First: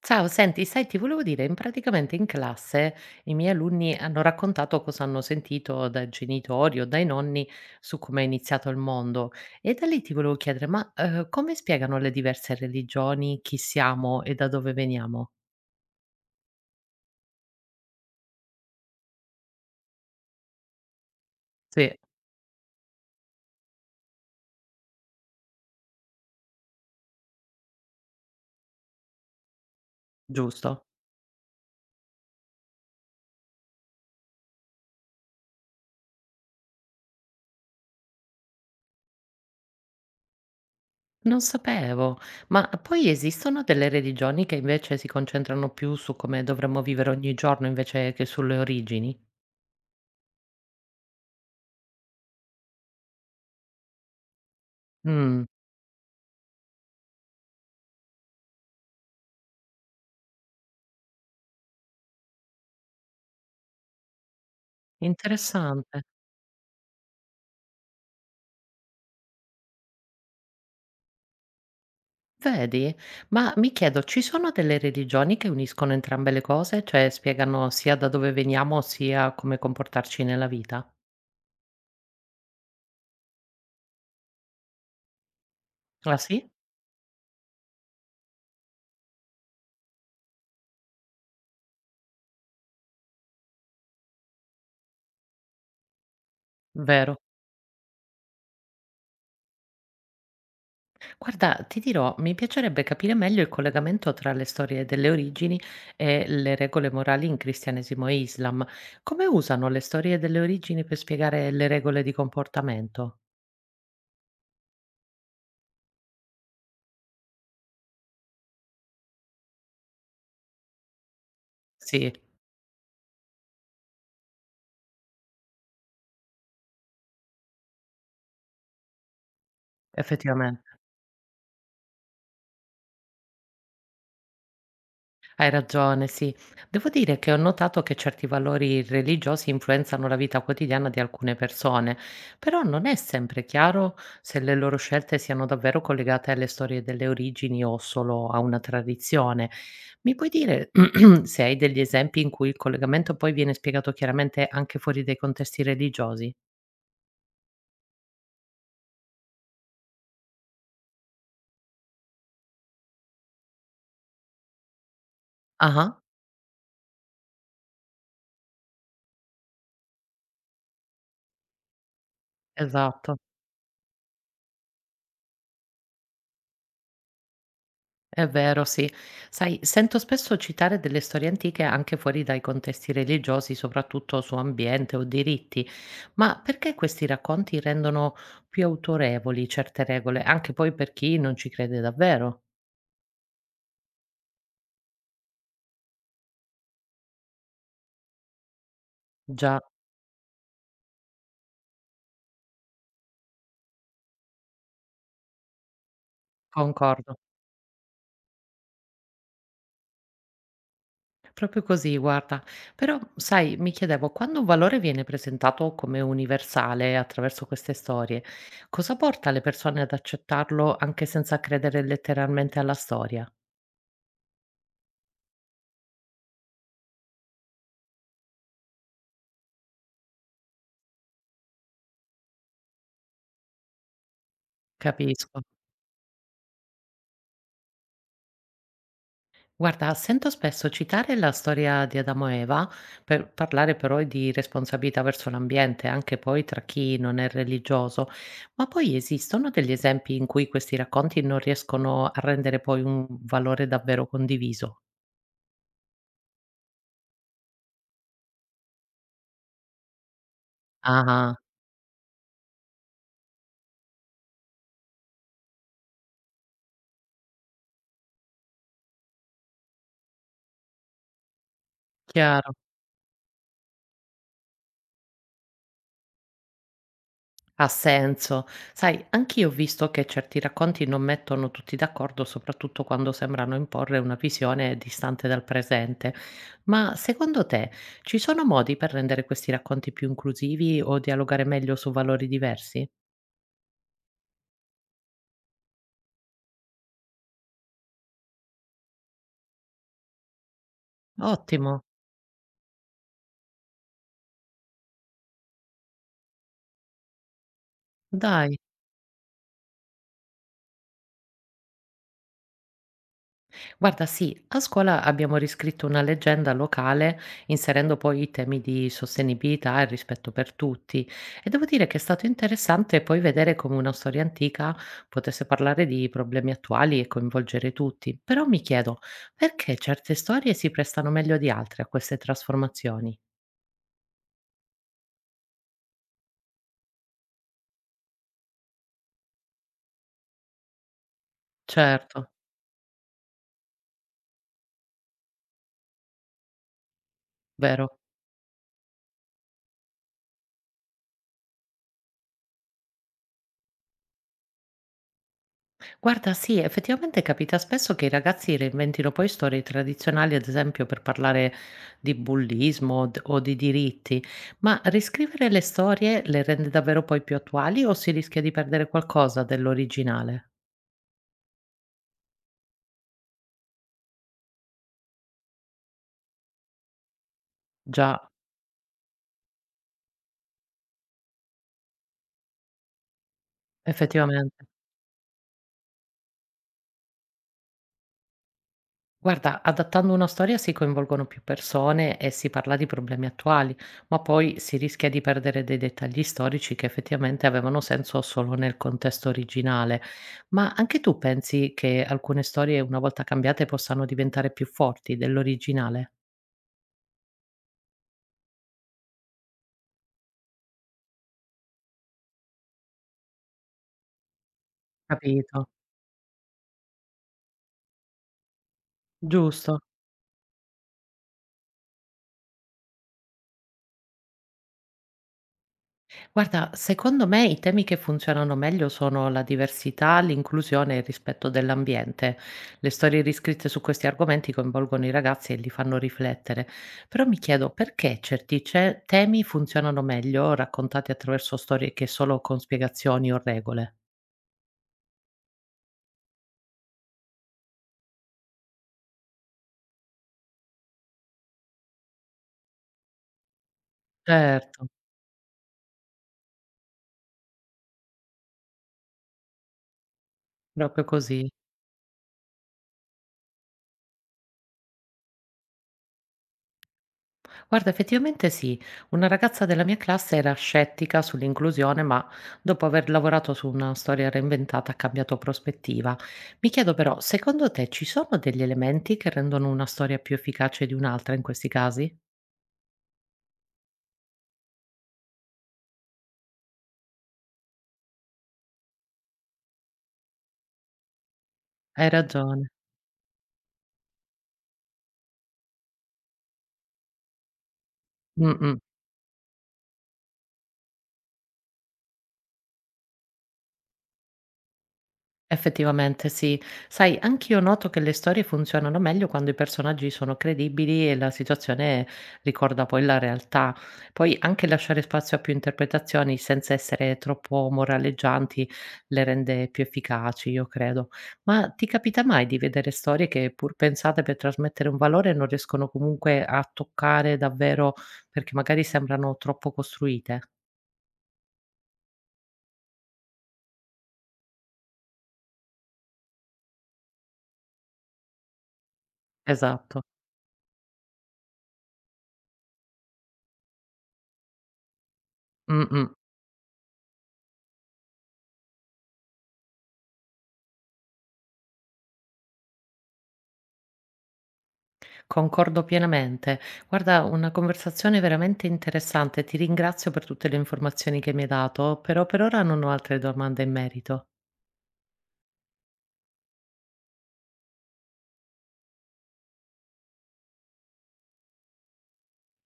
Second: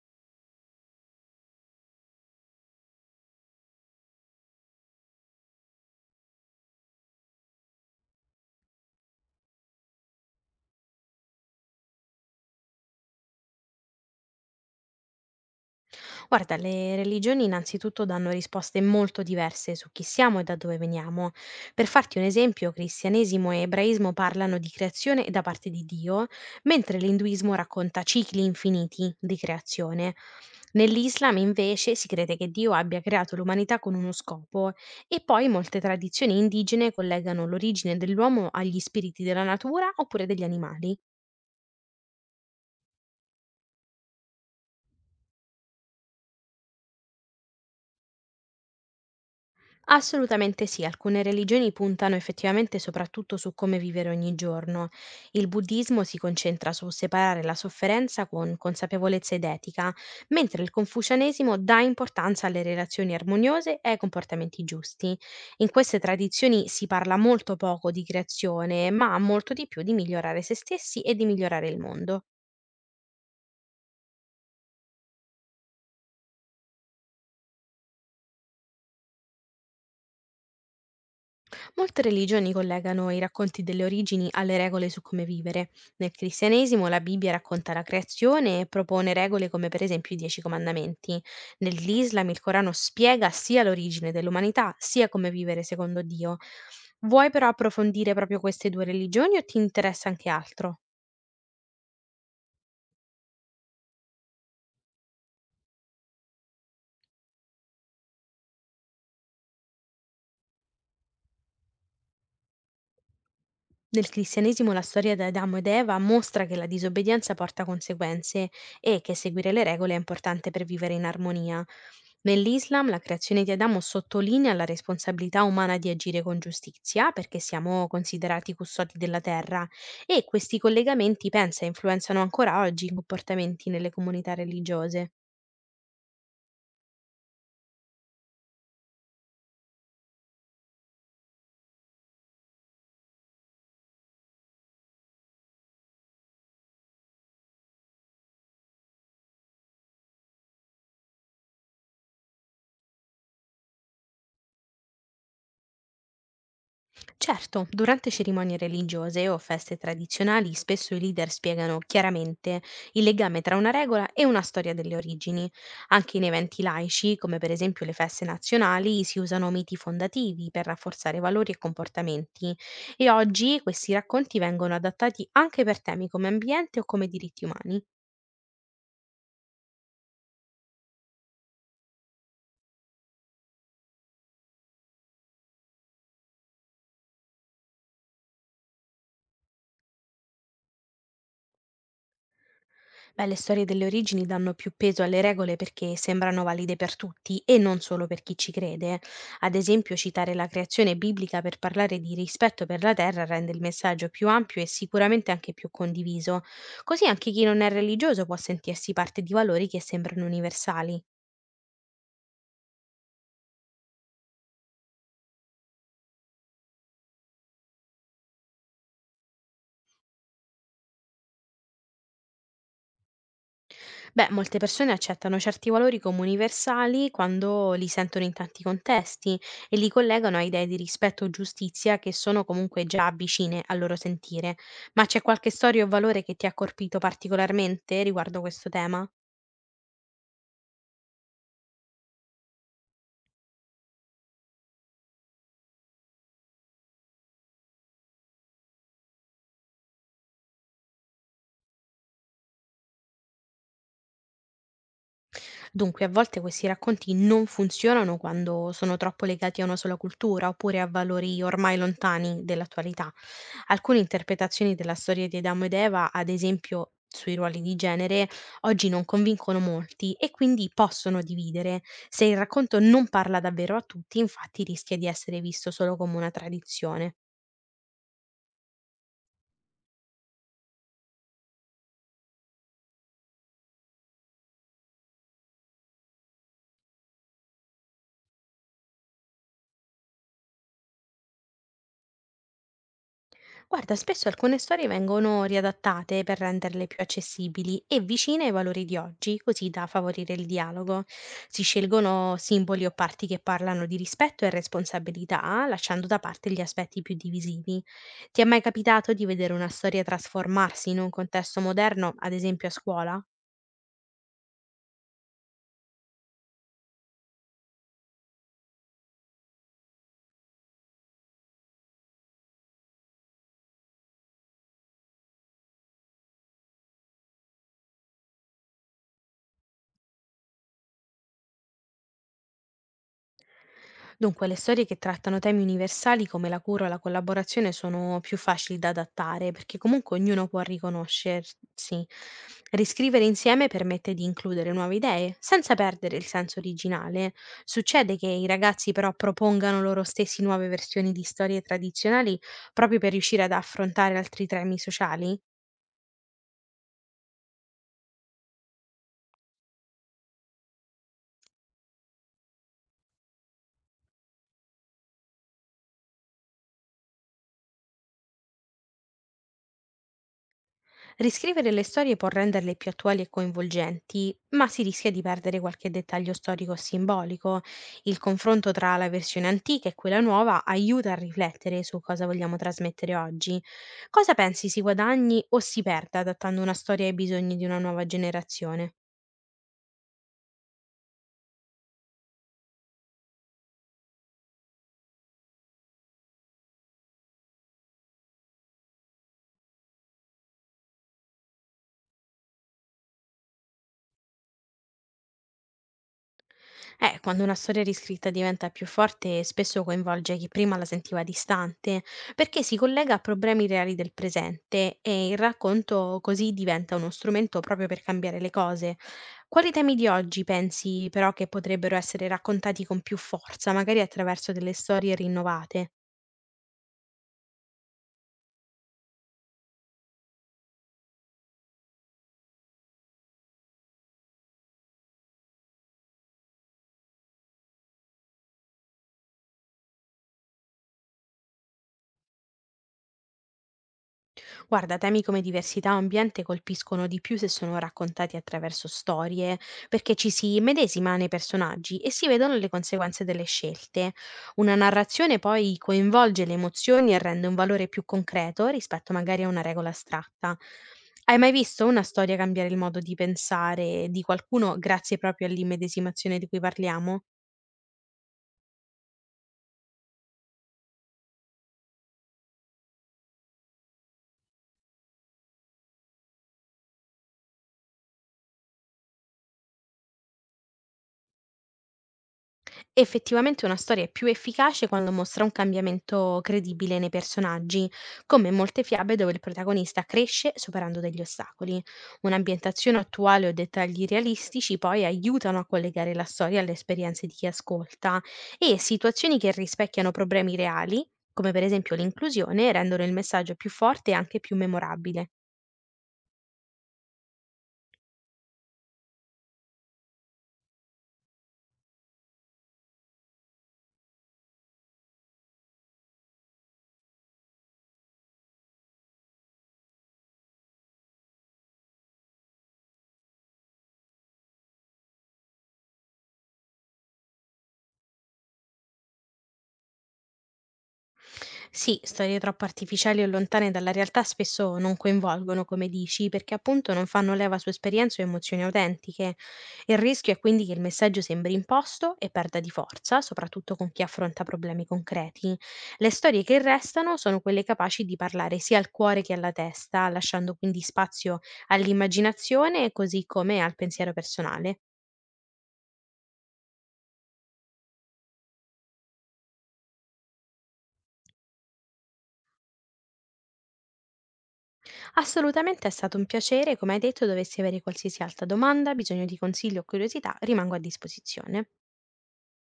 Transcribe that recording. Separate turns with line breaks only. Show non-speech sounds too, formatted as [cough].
Ciao, senti, sai, ti volevo dire, in praticamente in classe i miei alunni hanno raccontato cosa hanno sentito dai genitori o dai nonni su come è iniziato il mondo e da lì ti volevo chiedere, ma come spiegano le diverse religioni, chi siamo e da dove veniamo?
Guarda, le religioni innanzitutto danno risposte molto diverse su chi siamo e da dove veniamo. Per
Sì,
farti un esempio, cristianesimo e ebraismo parlano di creazione da parte di Dio, mentre l'induismo racconta cicli infiniti di creazione.
giusto.
Nell'Islam invece si crede che Dio abbia creato l'umanità con uno scopo e poi molte tradizioni indigene collegano l'origine dell'uomo agli spiriti della natura oppure degli animali.
Non sapevo, ma poi esistono delle religioni che invece si concentrano più su come dovremmo vivere ogni giorno invece che sulle origini?
Assolutamente sì, alcune religioni puntano effettivamente soprattutto su come vivere ogni giorno.
Mm,
Il buddismo si concentra su separare la sofferenza con consapevolezza ed etica, mentre il confucianesimo dà importanza alle relazioni armoniose e ai comportamenti giusti. In queste
interessante.
tradizioni si parla molto poco di creazione, ma molto di più di migliorare se stessi e di migliorare il mondo.
Vedi? Ma mi chiedo, ci sono delle religioni che uniscono entrambe le cose? Cioè spiegano sia da dove veniamo, sia come comportarci nella vita?
Molte religioni collegano i racconti delle origini alle regole su come vivere. Nel
Ah sì?
cristianesimo la Bibbia racconta la creazione e propone regole come per esempio i Dieci Comandamenti. Nell'Islam il Corano spiega sia l'origine dell'umanità sia come vivere secondo Dio.
Vero.
Vuoi però approfondire proprio queste due religioni o ti interessa anche altro?
Guarda, ti dirò, mi piacerebbe capire meglio il collegamento tra le storie delle origini e le regole morali in cristianesimo e Islam. Come usano le storie delle origini per spiegare le regole di comportamento?
Nel cristianesimo la storia di Adamo ed Eva mostra che la disobbedienza porta conseguenze e che seguire le regole è importante per vivere in armonia.
Sì,
Nell'Islam la creazione di Adamo sottolinea la responsabilità umana di agire con giustizia perché siamo considerati custodi della terra, e questi
effettivamente.
collegamenti pensa influenzano ancora oggi i comportamenti nelle comunità religiose.
Hai ragione, sì. Devo dire che ho notato che certi valori religiosi influenzano la vita quotidiana di alcune persone, però non è sempre chiaro se le loro scelte siano davvero collegate alle storie delle origini o solo a una tradizione. Mi puoi dire [clears throat] se hai degli esempi in cui il collegamento poi viene spiegato chiaramente anche fuori dai contesti religiosi?
Certo, durante cerimonie religiose o feste tradizionali spesso i leader spiegano chiaramente il legame tra una regola e una storia delle origini.
Ah,
Anche in eventi laici, come per esempio le feste nazionali, si usano miti fondativi per rafforzare valori e comportamenti, e
esatto.
oggi questi racconti vengono adattati anche per temi come ambiente o come diritti umani.
È vero, sì. Sai, sento spesso citare delle storie antiche anche fuori dai contesti religiosi, soprattutto su ambiente o diritti, ma perché questi racconti rendono più autorevoli certe regole, anche poi per chi non ci crede davvero?
Beh, le storie delle origini danno più peso alle regole perché sembrano valide per tutti e non solo per chi ci crede. Ad
Già,
esempio, citare la creazione biblica per parlare di rispetto per la terra rende il messaggio più ampio e sicuramente anche più condiviso. Così
concordo.
anche chi non è religioso può sentirsi parte di valori che sembrano universali.
Proprio così, guarda. Però, sai, mi chiedevo, quando un valore viene presentato come universale attraverso queste storie, cosa porta le persone ad accettarlo anche senza credere letteralmente alla storia?
Beh, molte persone accettano certi valori come universali quando li sentono in tanti contesti e li collegano a idee di rispetto o giustizia che sono comunque già vicine al loro sentire. Ma c'è
Capisco.
qualche storia o valore che ti ha colpito particolarmente riguardo questo tema?
Guarda, sento spesso citare la storia di Adamo e Eva per parlare però di responsabilità verso l'ambiente, anche poi tra chi non è religioso, ma poi esistono degli esempi in cui questi racconti non riescono a rendere poi un valore davvero condiviso?
Dunque, a volte questi racconti non funzionano quando sono troppo legati a una sola cultura oppure a
Ah,
valori ormai lontani dell'attualità. Alcune interpretazioni della storia di Adamo ed Eva, ad esempio sui ruoli di genere, oggi non convincono molti e quindi possono dividere. Se il
chiaro.
racconto non parla davvero a tutti, infatti rischia di essere visto solo come una tradizione.
Ha senso. Sai, anch'io ho visto che certi racconti non mettono tutti d'accordo, soprattutto quando sembrano imporre una visione distante dal presente. Ma secondo te ci sono modi per rendere questi racconti più inclusivi o dialogare meglio su valori diversi?
Guarda, spesso alcune storie vengono riadattate per renderle più accessibili e vicine ai valori di oggi, così da favorire il dialogo. Si
Ottimo,
scelgono simboli o parti che parlano di rispetto e responsabilità, lasciando da parte gli aspetti più divisivi. Ti è
dai.
mai capitato di vedere una storia trasformarsi in un contesto moderno, ad esempio a scuola?
Guarda, sì, a scuola abbiamo riscritto una leggenda locale inserendo poi i temi di sostenibilità e rispetto per tutti e devo dire che è stato interessante poi vedere come una storia antica potesse parlare di problemi attuali e coinvolgere tutti. Però mi chiedo, perché certe storie si prestano meglio di altre a queste trasformazioni?
Dunque, le storie che trattano temi universali come la cura o la collaborazione sono più facili da adattare perché comunque ognuno può riconoscersi.
Certo,
Riscrivere insieme permette di includere nuove idee senza perdere il senso originale.
vero.
Succede che i ragazzi però propongano loro stessi nuove versioni di storie tradizionali proprio per riuscire ad affrontare altri temi sociali?
Guarda, sì, effettivamente capita spesso che i ragazzi reinventino poi storie tradizionali, ad esempio per parlare di bullismo o di diritti, ma riscrivere le storie le rende davvero poi più attuali o si rischia di perdere qualcosa dell'originale?
Riscrivere le storie può renderle più attuali e coinvolgenti, ma si rischia di perdere qualche dettaglio storico o simbolico. Il
Già,
confronto tra la versione antica e quella nuova aiuta a riflettere su cosa vogliamo trasmettere oggi. Cosa
effettivamente.
pensi si guadagni o si perda adattando una storia ai bisogni di una nuova generazione?
Guarda, adattando una storia si coinvolgono più persone e si parla di problemi attuali, ma poi si rischia di perdere dei dettagli storici che effettivamente avevano senso solo nel contesto originale. Ma anche tu pensi che alcune storie, una volta cambiate, possano diventare più forti dell'originale?
Quando una storia riscritta diventa più forte, spesso coinvolge chi prima la sentiva distante, perché si collega a problemi reali del presente e il
Capito,
racconto così diventa uno strumento proprio per cambiare le cose. Quali
giusto.
temi di oggi pensi però che potrebbero essere raccontati con più forza, magari attraverso delle storie rinnovate?
Guarda, secondo me i temi che funzionano meglio sono la diversità, l'inclusione e il rispetto dell'ambiente. Le storie riscritte su questi argomenti coinvolgono i ragazzi e li fanno riflettere. Però mi chiedo perché temi funzionano meglio raccontati attraverso storie che solo con spiegazioni o regole.
Guarda, temi come diversità o ambiente colpiscono di più se sono raccontati attraverso storie, perché ci si immedesima nei personaggi e si vedono le conseguenze delle scelte. Una
Certo,
narrazione poi coinvolge le emozioni e rende un valore più concreto rispetto magari a una regola astratta.
proprio
Hai
così.
mai visto una storia cambiare il modo di pensare di qualcuno grazie proprio all'immedesimazione di cui parliamo?
Guarda, effettivamente sì, una ragazza della mia classe era scettica sull'inclusione, ma dopo aver lavorato su una storia reinventata ha cambiato prospettiva. Mi chiedo però, secondo te ci sono degli elementi che rendono una storia più efficace di un'altra in questi casi?
Effettivamente una storia è più efficace quando mostra un cambiamento credibile nei personaggi, come in molte fiabe dove il protagonista cresce superando degli ostacoli.
Hai ragione.
Un'ambientazione attuale o dettagli realistici poi aiutano a collegare la storia alle esperienze di chi ascolta,
Mm,
e
mm.
situazioni che rispecchiano problemi reali, come per esempio l'inclusione, rendono il messaggio più forte e anche più memorabile.
Effettivamente sì. Sai, anch'io noto che le storie funzionano meglio quando i personaggi sono credibili e la situazione ricorda poi la realtà. Poi anche lasciare spazio a più interpretazioni senza essere troppo moraleggianti le rende più efficaci, io credo. Ma ti capita mai di vedere storie che pur pensate per trasmettere un valore non riescono comunque a toccare davvero perché magari sembrano troppo costruite?
Sì, storie troppo artificiali o lontane dalla realtà spesso non coinvolgono, come dici, perché appunto non fanno leva su esperienze o emozioni autentiche. Il
Esatto.
rischio è quindi che il messaggio sembri imposto e perda di forza, soprattutto con chi affronta problemi concreti.
Mh-mh.
Le storie che restano sono quelle capaci di parlare sia al cuore che alla testa, lasciando quindi spazio all'immaginazione così come al pensiero personale.
Concordo pienamente. Guarda, una conversazione veramente interessante. Ti ringrazio per tutte le informazioni che mi hai dato, però per ora non ho altre domande in merito.
Assolutamente è stato un piacere, come hai detto, dovessi avere qualsiasi altra domanda, bisogno di consiglio o curiosità, rimango a disposizione.